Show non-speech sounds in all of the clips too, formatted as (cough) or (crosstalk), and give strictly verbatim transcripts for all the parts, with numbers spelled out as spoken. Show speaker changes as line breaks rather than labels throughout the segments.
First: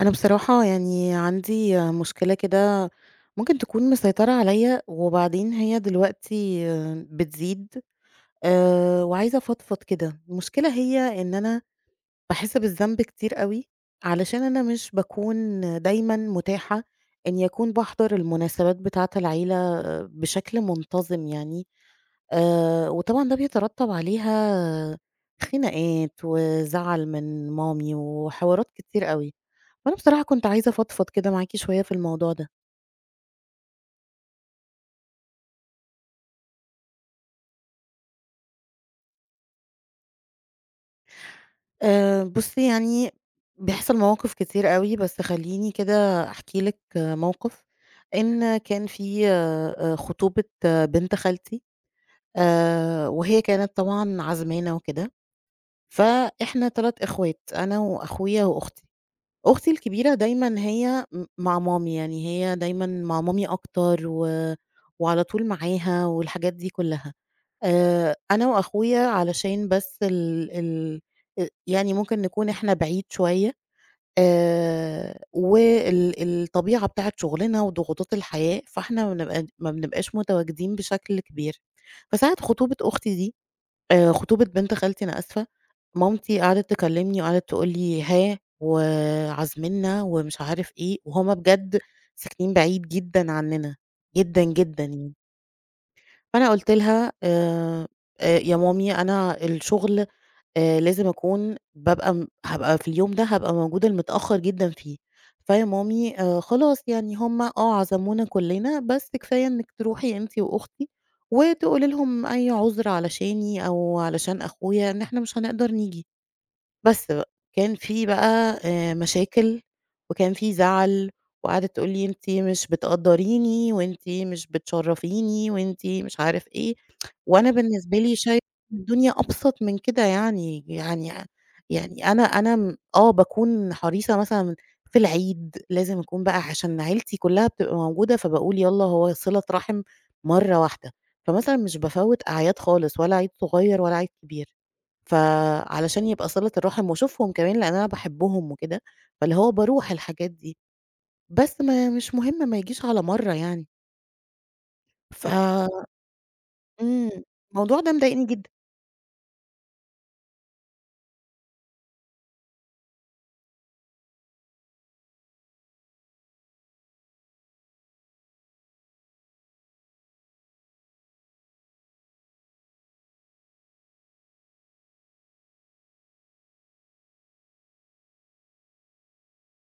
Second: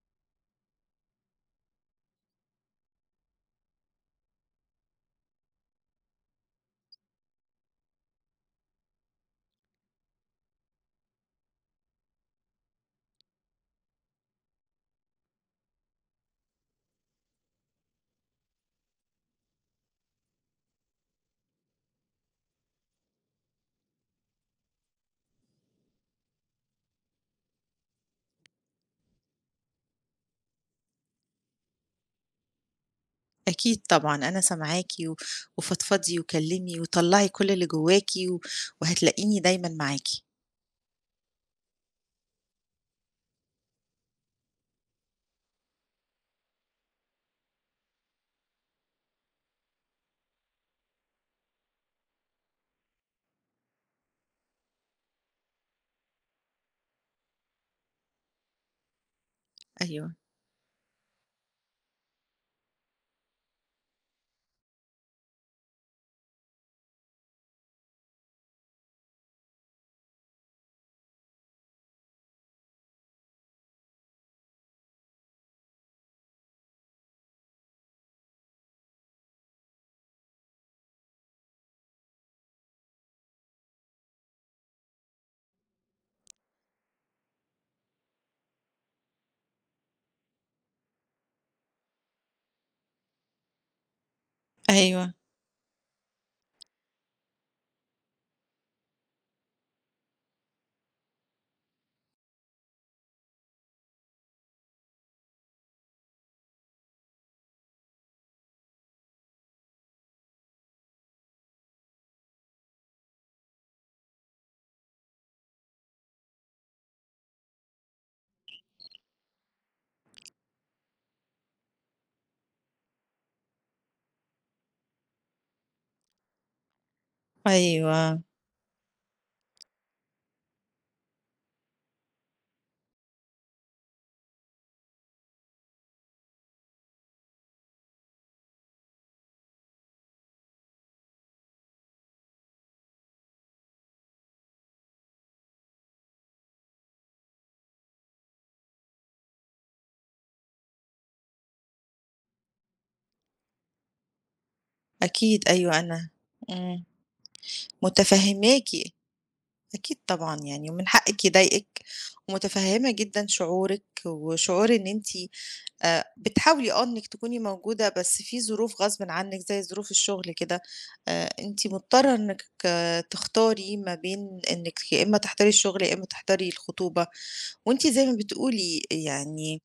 أنا بصراحة يعني عندي مشكلة كده ممكن تكون مسيطرة عليا وبعدين هي دلوقتي بتزيد آه، وعايزة أفضفض كده. المشكلة هي إن أنا بحس بالذنب كتير قوي علشان أنا مش بكون دايما متاحة إني أكون بحضر المناسبات بتاعة العيلة بشكل منتظم يعني آه، وطبعا ده بيترتب عليها خناقات وزعل من مامي وحوارات كتير قوي، وأنا بصراحة كنت عايزة أفضفض كده معاكِ شوية في الموضوع ده.
أكيد طبعًا، أنا سامعاكِ و وفضفضي وكلّمي وطلّعي كل اللي جواكِ و وهتلاقيني دايمًا معاكِ.
آآ بُصّي، يعني بيحصل مواقف كتير أوي، بس خلّيني كده أحكي لِك موقف. إن كان في آآ خطوبة آه، بنت خالتي، آآ وهي كانت طبعًا عازمانا وكده، فإحنا تلات إخوات، أنا وأخويا وأختي. أختي
أيوه،
الكبيرة دايمًا هي م مع مامي، يعني هي دايمًا مع مامي أكتر، و وعلى طول معاها والحاجات دي كلّها. آآ أنا وأخويا علشان بس ال ال أ يعني ممكن نكون إحنا بعيد شوية، آآ وال الطبيعة بتاعة شغلنا وضغوطات الحياة، فإحنا ما بنبقى ما بنبقاش متواجدين بشكل كبير. فساعة خطوبة أختي دي، آآ خطوبة بنت خالتي أنا آسفة، مامتي قعدت تكلمني وقعدت تقول لي: "ها وعازميننا." ومش عارف إيه، وهُم بجد ساكنين بعيد جدًا عننا، جدًا، جدًا
أيوه،
يعني. فأنا قُلت لها: "آآ آآ يا مامي أنا الشغل آآ لازم أكون بابقى م هابقى في اليوم ده، هابقى موجودة لمتأخّر جدًا فيه، فيا مامي آآ خلاص يعني هم آه عزمونا كُلّنا، بس كفاية إنِّك تروحي أنتِ وأختي وتقولي لهم أي عُذر علشاني أو علشان أخويا إن إحنا مش هنقدر نيجي." بس بقى، كان في بقى آآ مشاكل، وكان في زعل، وقعدت تقول لي: "أنتِ مش بتقدّريني، وأنتِ مش بتشرّفيني، وأنتِ مش عارف إيه." وأنا بالنسبة لي
أيوه،
شايفة إن الدنيا أبسط من كده يعني، يعني يعني أنا أنا م آه باكون حريصة مثلًا في العيد لازم أكون بقى، عشان عيلتي كلّها بتبقى موجودة، فباقول يالّا هو صِلة رحم مرّة واحدة، فمثلًا مش بافوّت أعياد خالص، ولا عيد صغير ولا عيد كبير. فعلشان يبقى صِلة الرحم واشوفهم كمان لإن أنا باحبهم وكده، فاللي هو باروح الحاجات دي، بس ما مش مهم ما يجيش على مرّة يعني، ف
أكيد أيوه
صح.
أنا. إمم،
إمم، الموضوع ده مضايقني جدًا.
متفهّماكِ، أكيد طبعًا يعني ومن حقِّك يضايقِك ومتفهّمة جدًا شعورِك وشعور إن أنتِ آآ بتحاولي آه إنِّك تكوني موجودة، بس في ظروف غصبٍ عنِّك زي ظروف الشغل كده. آآ أنتِ مضطرة إنِّك آه، تختاري ما بين إنِّك يا إمّا تحضري الشغل، يا إمّا تحضري الخطوبة، وأنتِ زي ما بتقولي يعني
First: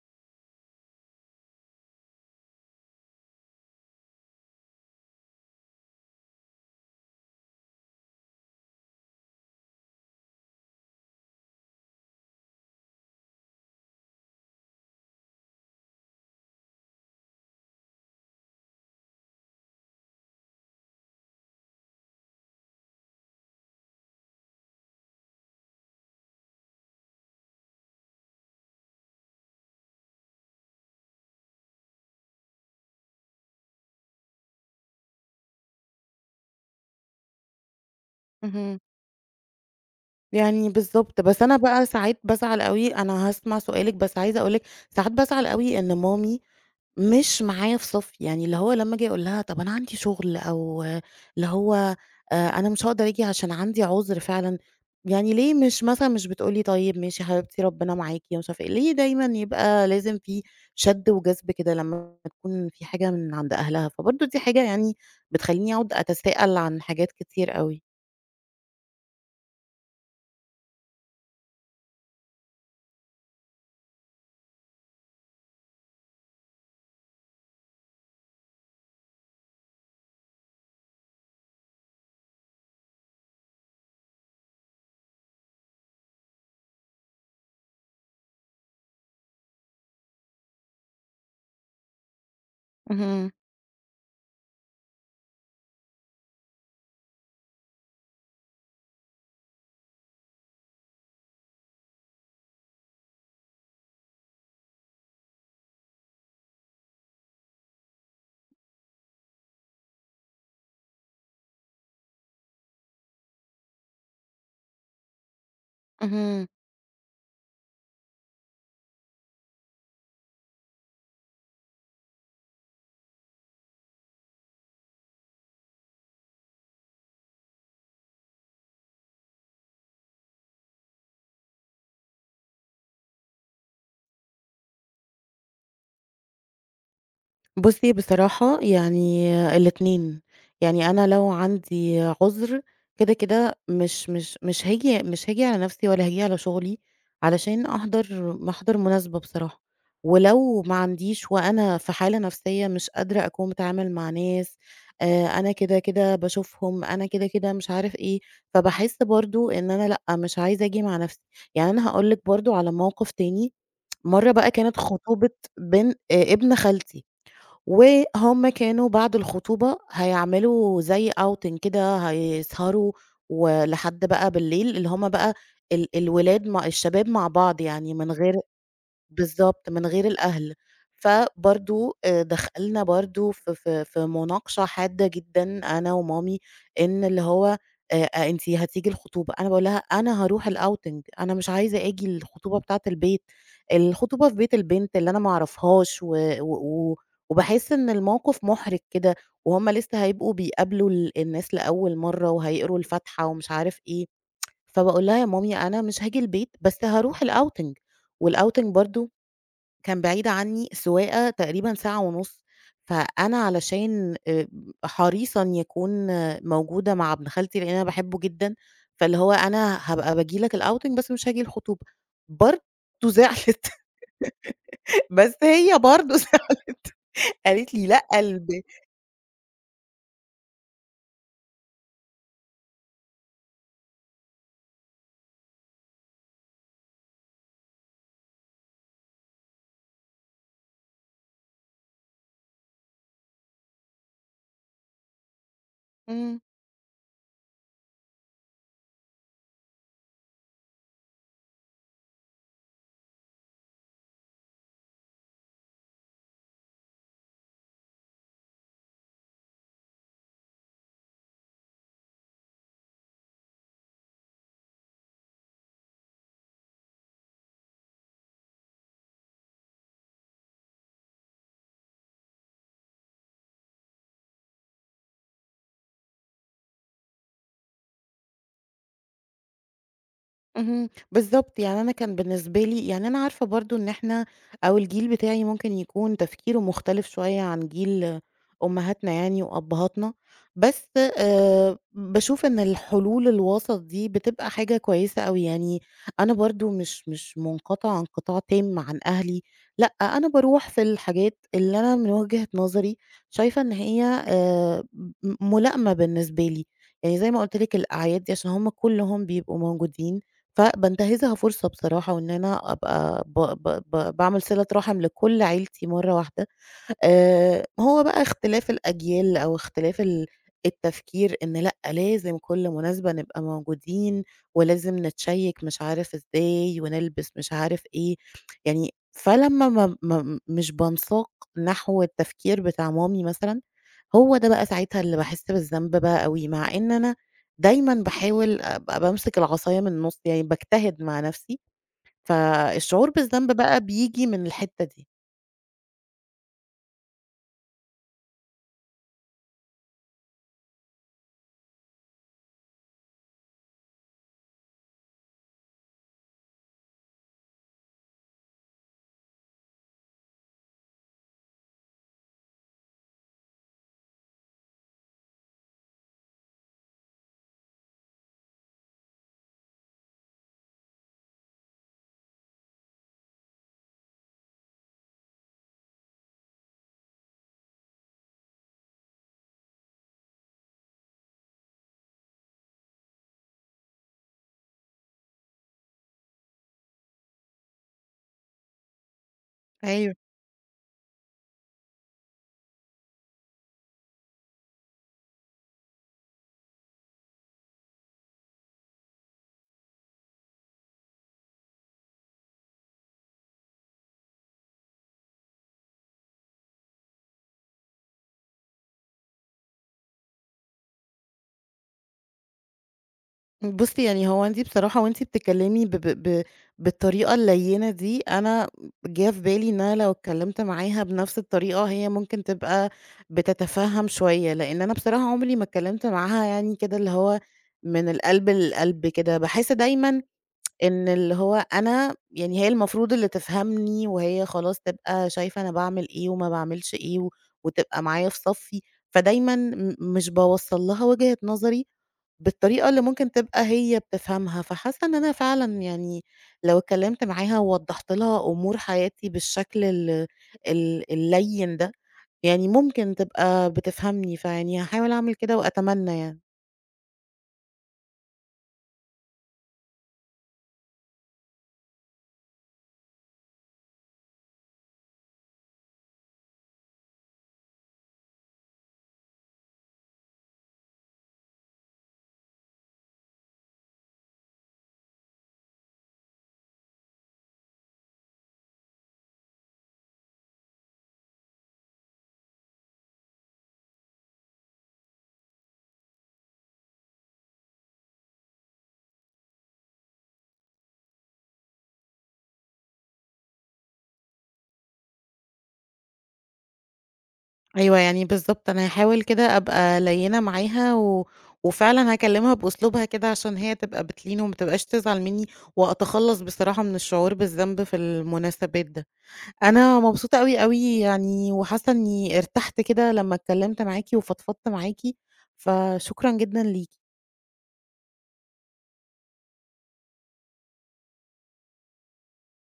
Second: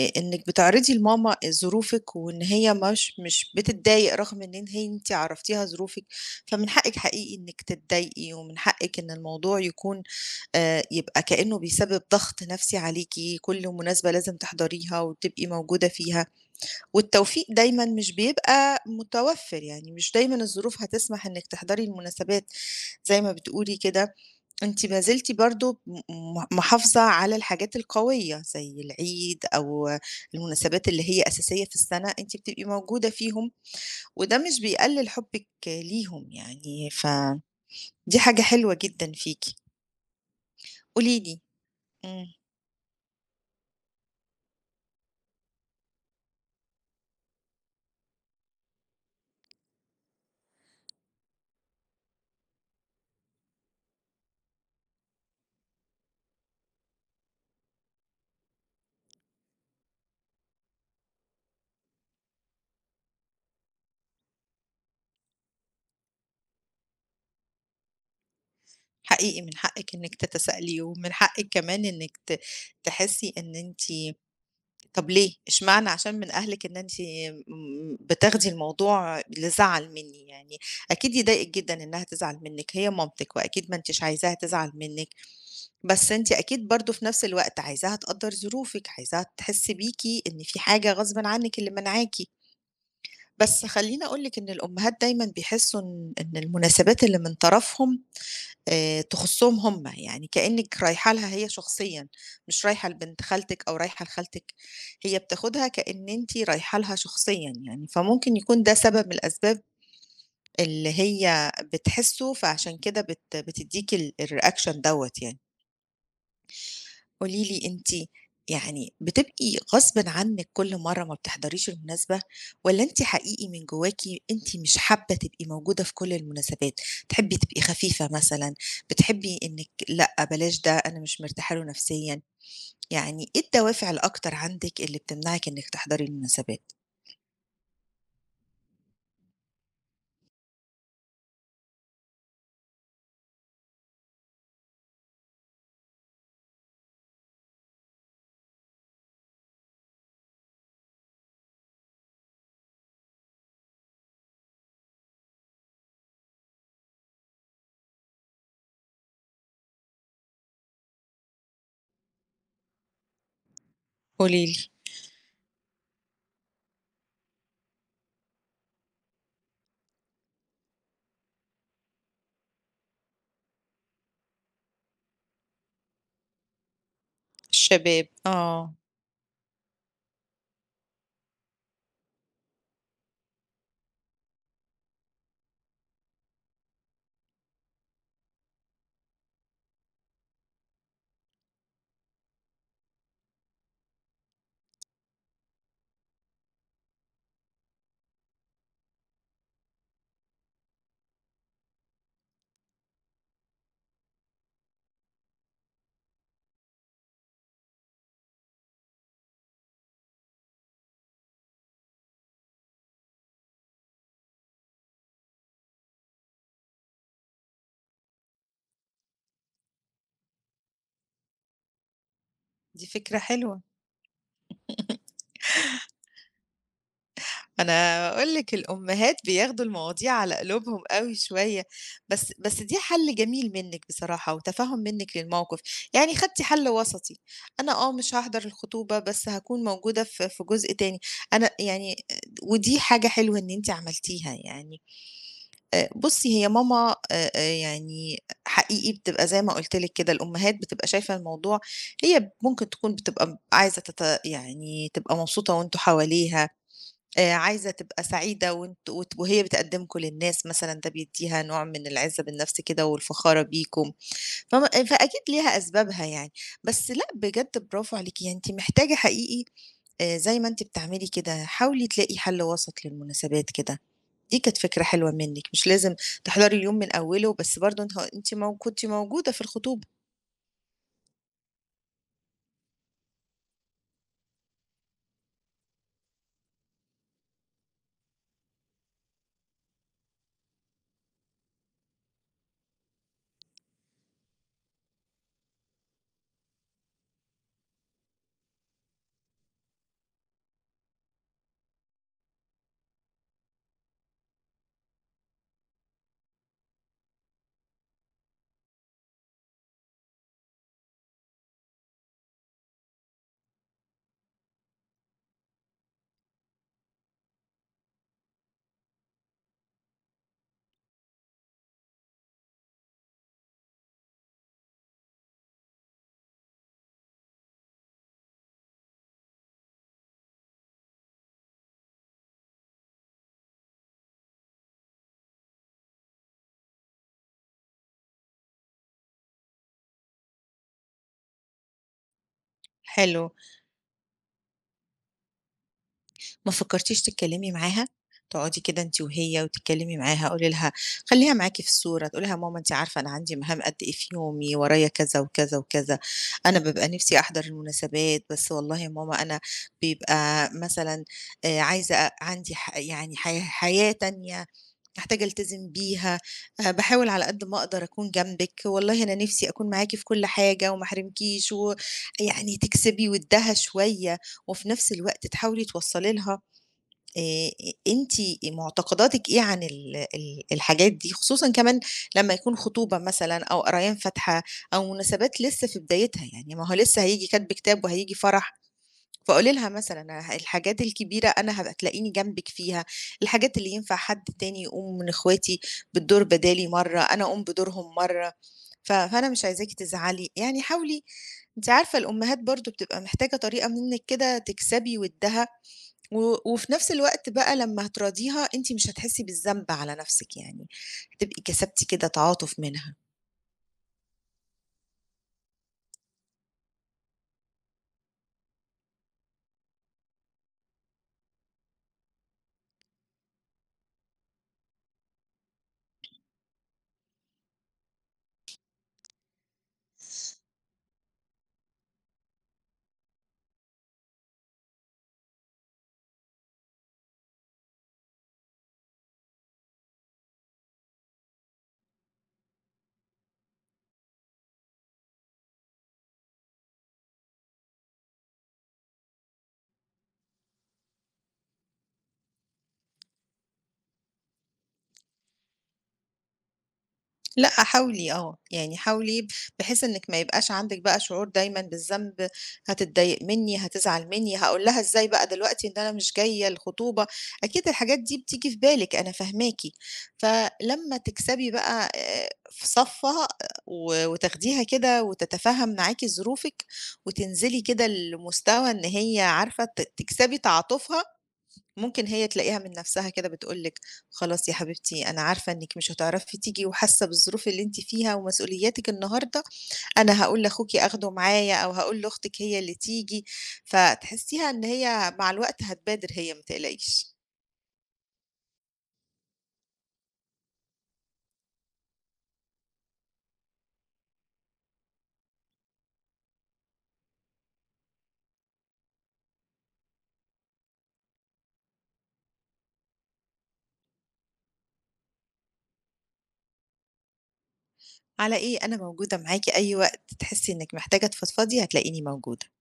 آآ إنِّك بتعرضي لماما ظروفِك وإن هي مش مش بتتضايق رغم إن إن هي أنتِ عرّفتيها ظروفِك، فمن حقِّك حقيقي إنِّك تتضايقي ومن حقِّك إن الموضوع يكون آآ يبقى كإنّه بيسبب ضغط نفسي عليكِ، كل مناسبة لازم تحضريها وتبقي موجودة فيها، والتوفيق دايمًا مش بيبقى متوفّر، يعني مش دايمًا الظروف هتسمح إنِّك تحضري المناسبات زي ما بتقولي كده. أنتِ ما زلتِ برضه م م محافظة على الحاجات القوية، زي العيد أو المناسبات اللي هي أساسية في السنة، أنتِ بتبقي موجودة فيهم، وده مش بيقلل حُبِّك ليهم يعني، فدي حاجة حلوة
اهم.
جدًا فيكِ.
يعني
قولي
بالضبط،
لي.
بس أنا بقى ساعات
إمم،
بازعل أوي. أنا هاسمع سؤالِك بس عايزة أقول لِك، ساعات بازعل أوي إن مامي مش معايا في صف، يعني اللي هو لمّا آجي أقول لها طَب أنا عندي شغل، أو اللي هو آآ أنا مش هاقدر آجي عشان عندي عُذر فعلًا، يعني ليه مش مثلًا مش بتقول لي طيب ماشي يا حبيبتي ربنا معاكِ ومش عارفة إيه، ليه دايمًا يبقى لازم في شَد وجذب كده لمّا تكون في حاجة من عند أهلها؟ فبرضه دي حاجة يعني بتخلّيني أقعد أتساءل عن حاجات كتير أوي.
حقيقي من حقِّك إنِّك تتسائلي، ومن حقِّك كمان إنِّك ت تحسّي إن أنتِ طب ليه؟ اشمعنى عشان من أهلِك إن أنتِ م بتاخدي الموضوع لزعل مني يعني، أكيد يضايقِك جدًا إنها تزعل منِك، هي مامتِك وأكيد ما أنتيش عايزاها تزعل منِك، بس أنتِ أكيد برضه في نفس الوقت عايزاها تقدّر ظروفِك، عايزاها تحس بيكِ إن في حاجة غصبٍ عنِك اللي منعاكِ،
اهم،
بس خلّيني أقول لِك إن الأمهات دايمًا بيحسّوا إن إن المناسبات اللي من طرفهم آآ تخُصّهم هم، يعني كإنِّك رايحة لها هي شخصيًا، مش رايحة لبنت خالتِك أو رايحة لخالتِك، هي بتاخدها كإن أنتِ رايحة لها شخصيًا يعني، فممكن يكون ده سبب من الأسباب اللي هي بتحسّه، فعشان كده بت بتدّيكِ ال الreaction دوّة يعني.
اهم.
قولي لي أنتِ، يعني بتبقي غصبٍ عنِّك كل مرّة ما بتحضريش المناسبة، والّا أنتِ حقيقي من جواكِ أنتِ مش حابة تبقي موجودة في كل المناسبات، تحبي تبقي خفيفة مثلًا، بتحبي إنِّك لأ بلاش ده أنا مش مرتاحة له نفسيًا، يعني إيه الدوافع الأكتر عندِك اللي بتمنعِك إنِّك تحضري المناسبات؟
بُصّي، بصراحة يعني الاتنين، يعني أنا لو عندي عُذر كده، كده مش مش مش هاجي، مش هاجي على نَفْسي ولا هاجي على شُغلي علشان أحضر أحضر مناسبة بصراحة، ولو ما عنديش وأنا في حالة نَفْسية مش قادرة أكون باتعامل مع ناس، آآ أنا كده، كده باشوفهم، أنا كده، كده مش عارف إيه، فباحس برضه إن أنا لأ، مش عايزة آجي مع نَفْسي. يعني أنا هاقول لِك برضه على موقِف تاني، مرّة
قولي
بقى
لي.
كانت خطوبة بن آآ ابن خالتي. وهُم كانوا بعد الخطوبة هيعملوا زي outing كده، هيسهروا ولحد بقى بالليل، اللي هُم بقى ال الولاد مع الشباب مع بعض يعني
الشباب.
من غير
آه،
بالضبط، من غير الأهل. فبرضه آآ دخلنا برضه في في في مناقشة حادة جدًا أنا ومامي، إن اللي هو آآ أنتِ هتيجي الخطوبة. أنا باقول لها: "أنا هاروح الouting، أنا مش عايزة آجي الخطوبة بتاعة البيت، الخطوبة في بيت البنت اللي أنا ما أعرفهاش." و و و وباحس إن الموقف مُحرِج كده، وهُم لسه هيبقوا بيقابلوا ال الناس لأول مرّة وهيقروا الفاتحة ومش عارف إيه، فباقول لها: "يا مامي أنا مش هاجي البيت، بس هاروح الouting." والouting برضه كان بعيد عني سواقة تقريبًا ساعة ونُص، فأنا علشان آآ حريصة إن يكون آه، موجودة مع ابن خالتي لإن أنا باحبه جدًا، فاللي هو أنا هابقى باجي لك الouting بس مش هاجي الخطوبة، برضه
دي فكرة حلوة.
زعلت.
(laughs)
(laughs) بس هي برضه زعلت،
أنا
قالت لي: "لأ
هاقول
الب"
لِك
(laughs)
الأمهات بياخدوا المواضيع على قلوبهم أوي شوية، بس بس دي حَل جميل منِّك بصراحة وتفهُّم منِّك للموقف، يعني خدتِ حَل وسطي، أنا آه مش هاحضر الخطوبة بس هاكون موجودة في في جزء تاني، أنا يعني ودي حاجة حلوة إن أنتِ عملتيها يعني. آآ بُصّي
إمم.
هي ماما آآ آآ يعني حقيقي بتبقى زي ما قُلت لِك كده، الأمهات بتبقى شايفة الموضوع، هي ممكن تكون بتبقى عايزة تت يعني تبقى مبسوطة وأنتم حواليها. آآ عايزة تبقى سعيدة وأنت وت وهي بتقدّمكم للناس مثلًا ده بيدّيها نوع من العزّة بالنفس كده والفخارة بيكم، فم فأكيد ليها أسبابها يعني، بس لأ بجد برافو عليكِ، يعني أنتِ محتاجة حقيقي آآ زي ما أنتِ بتعملي كده حاولي تلاقي حل وسط للمناسبات كده، دي كانت فكرة حلوة منِّك، مش لازم تحضري اليوم من أوّله، بس برضه أنتِ ه أنتِ مو كنتِ موجودة في الخطوبة.
اهم، بالضبط، يعني أنا كان بالنسبة لي يعني أنا عارفة برضه إن إحنا أو الجيل بتاعي ممكن يكون تفكيره مختلف شوية عن جيل أمهاتنا يعني وأبهاتنا، بس آآ باشوف إن الحلول الوسط دي بتبقى حاجة كويسة أوي، يعني أنا برضه مش مش منقطعة انقطاع تام عن أهلي، لأ، أنا باروح في الحاجات اللي أنا من وجهة نظري شايفة إن هي آآ م ملائمة بالنسبة لي، يعني زي ما قُلت لِك الأعياد دي عشان هُم كلّهم بيبقوا موجودين، فبانتهزها فرصة بصراحة، وإن أنا أبقى ب ب ب باعمل صِلة رحم لكل عيلتي مرّة واحدة. آآ، هو بقى اختلاف الأجيال أو اختلاف ال التفكير إن لأ، لازم كل مناسبة نبقى موجودين، ولازم نتشيّك مش عارف إزاي، ونلبس مش عارف إيه، يعني فلمّا ما ما مش بانساق نحو التفكير بتاع مامي مثلًا، هو ده بقى ساعتها اللي باحس بالذنب بقى أوي، مع إن أنا دايمًا باحاول أبقى بامسك العصاية من النُص، يعني باجتهد مع نَفْسي، فالشعور
حلو.
بالذنب بقى بييجي من الحتّة دي.
ما فكرتيش تتكلمي معاها؟ تقعدي كده أنتِ وهي وتتكلمي معاها، قولي لها خلّيها معاكِ في الصورة، تقولي لها: "ماما أنتِ عارفة أنا عندي مهام قد إيه في يومي، ورايا كذا وكذا وكذا، أنا بابقى نِفْسي أحضر المناسبات، بس والله يا ماما أنا بيبقى مثلًا آآ عايزة أ عندي ح يعني ح حياة تانية محتاجة ألتزم بيها، آآ باحاول على قد ما أقدر أكون جنبِك، والله أنا نِفْسي أكون معاكِ في كل حاجة وما احرمكيش." ويعني تكسبي وِدّها شوية، وفي نَفْس الوقت تحاولي توصّلي لها آآ أنتِ معتقداتِك إيه عن ال ال الحاجات دي؟ خصوصًا كمان لمّا يكون خطوبة مثلًا أو قرايان فاتحة أو مناسبات لسه في بدايتها، يعني ما هو لسه هييجي كاتب كتاب وهييجي فرح، فقولي لها مثلًا
أيوه.
أنا الحاجات الكبيرة أنا هابقى تلاقيني جنبِك فيها، الحاجات اللي ينفع حد تاني يقوم من إخواتي بالدور بدالي مرّة، أنا أقوم بدورهم مرّة، ف فأنا مش عايزاكِ تزعلي، يعني حاولي، أنتِ عارفة الأمهات برضه بتبقى محتاجة طريقة منِّك كده تكسبي وِدّها. و وفي نفس الوقت بقى لمّا هتراضيها أنتِ مش هتحسّي بالذنب على نفسِك يعني، هتبقي كسبتِ كده تعاطُف منها.
بُصّي، يعني هو أنتِ بصراحة وأنتِ بتتكلّمي ب ب ب بالطريقة الليّنة دي، أنا جِه في بالي إن أنا لو اتكلّمت معاها بنفس الطريقة، هي ممكن تبقى بتتفهّم شوية، لإن أنا بصراحة عمري ما اتكلّمت معاها يعني كده اللي هو من القلب للقلب كده. باحس دايمًا إن اللي هو أنا يعني هي المفروض اللي تفهمني، وهي خلاص تبقى شايفة أنا باعمل إيه وما باعملش إيه، و وتبقى معايا في صَفّي، فدايمًا م مش باوصّل لها وجهة نظري بالطريقة اللي ممكن تبقى هي بتفهمها، فحاسة إن أنا فعلًا يعني لو اتكلمت معاها ووضّحت لها أمور حياتي بالشكل ال ال اللَّين ده، يعني ممكن تبقى بتفهمني، فيعني هاحاول أعمل كده وأتمنى يعني.
لأ، حاولي آه، يعني حاولي بحيث إنِّك ما يبقاش عندِك بقى شعور دايمًا بالذنب، هتتضايق منّي، هتزعل منّي، هاقول لها إزاي بقى دلوقتي إن أنا مش جاية الخطوبة، أكيد الحاجات دي بتيجي في بالِك أنا فاهماكِ، فلمّا تكسبي بقى آآ في صفّها و وتاخديها كده وتتفهّم معاكِ ظروفِك، وتنزلي كده لمستوى إن هي عارفة ت تكسبي تعاطفها، ممكن هي تلاقيها من نفسها كده بتقول لِك خلاص يا حبيبتي أنا عارفة إنِّك مش هتعرفي تيجي وحاسة بالظروف اللي أنتِ فيها ومسؤولياتِك النهارده، أنا هاقول لأخوكِ آخده معايا أو هاقول لأختِك هي اللي تيجي، فتحسيها إن هي مع الوقت هتبادر، هي ما تقلقيش.
أيوه، يعني بالضبط، أنا هاحاول كده أبقى لَيِّنة معاها، و وفعلًا هاكلمها بأسلوبها كده عشان هي تبقى بتلين وما تبقاش تزعل منّي، وأتخلّص بصراحة من الشعور بالذنب في المناسبات ده. أنا مبسوطة أوي، أوي يعني، وحاسة إني ارتحت كده لمّا اتكلّمت معاكِ وفضفضت معاكِ، فشكرًا جدًا ليكِ.
على إيه، أنا موجودة معاكِ أي وقت تحسي إنِّك محتاجة تفضفضي هتلاقيني موجودة.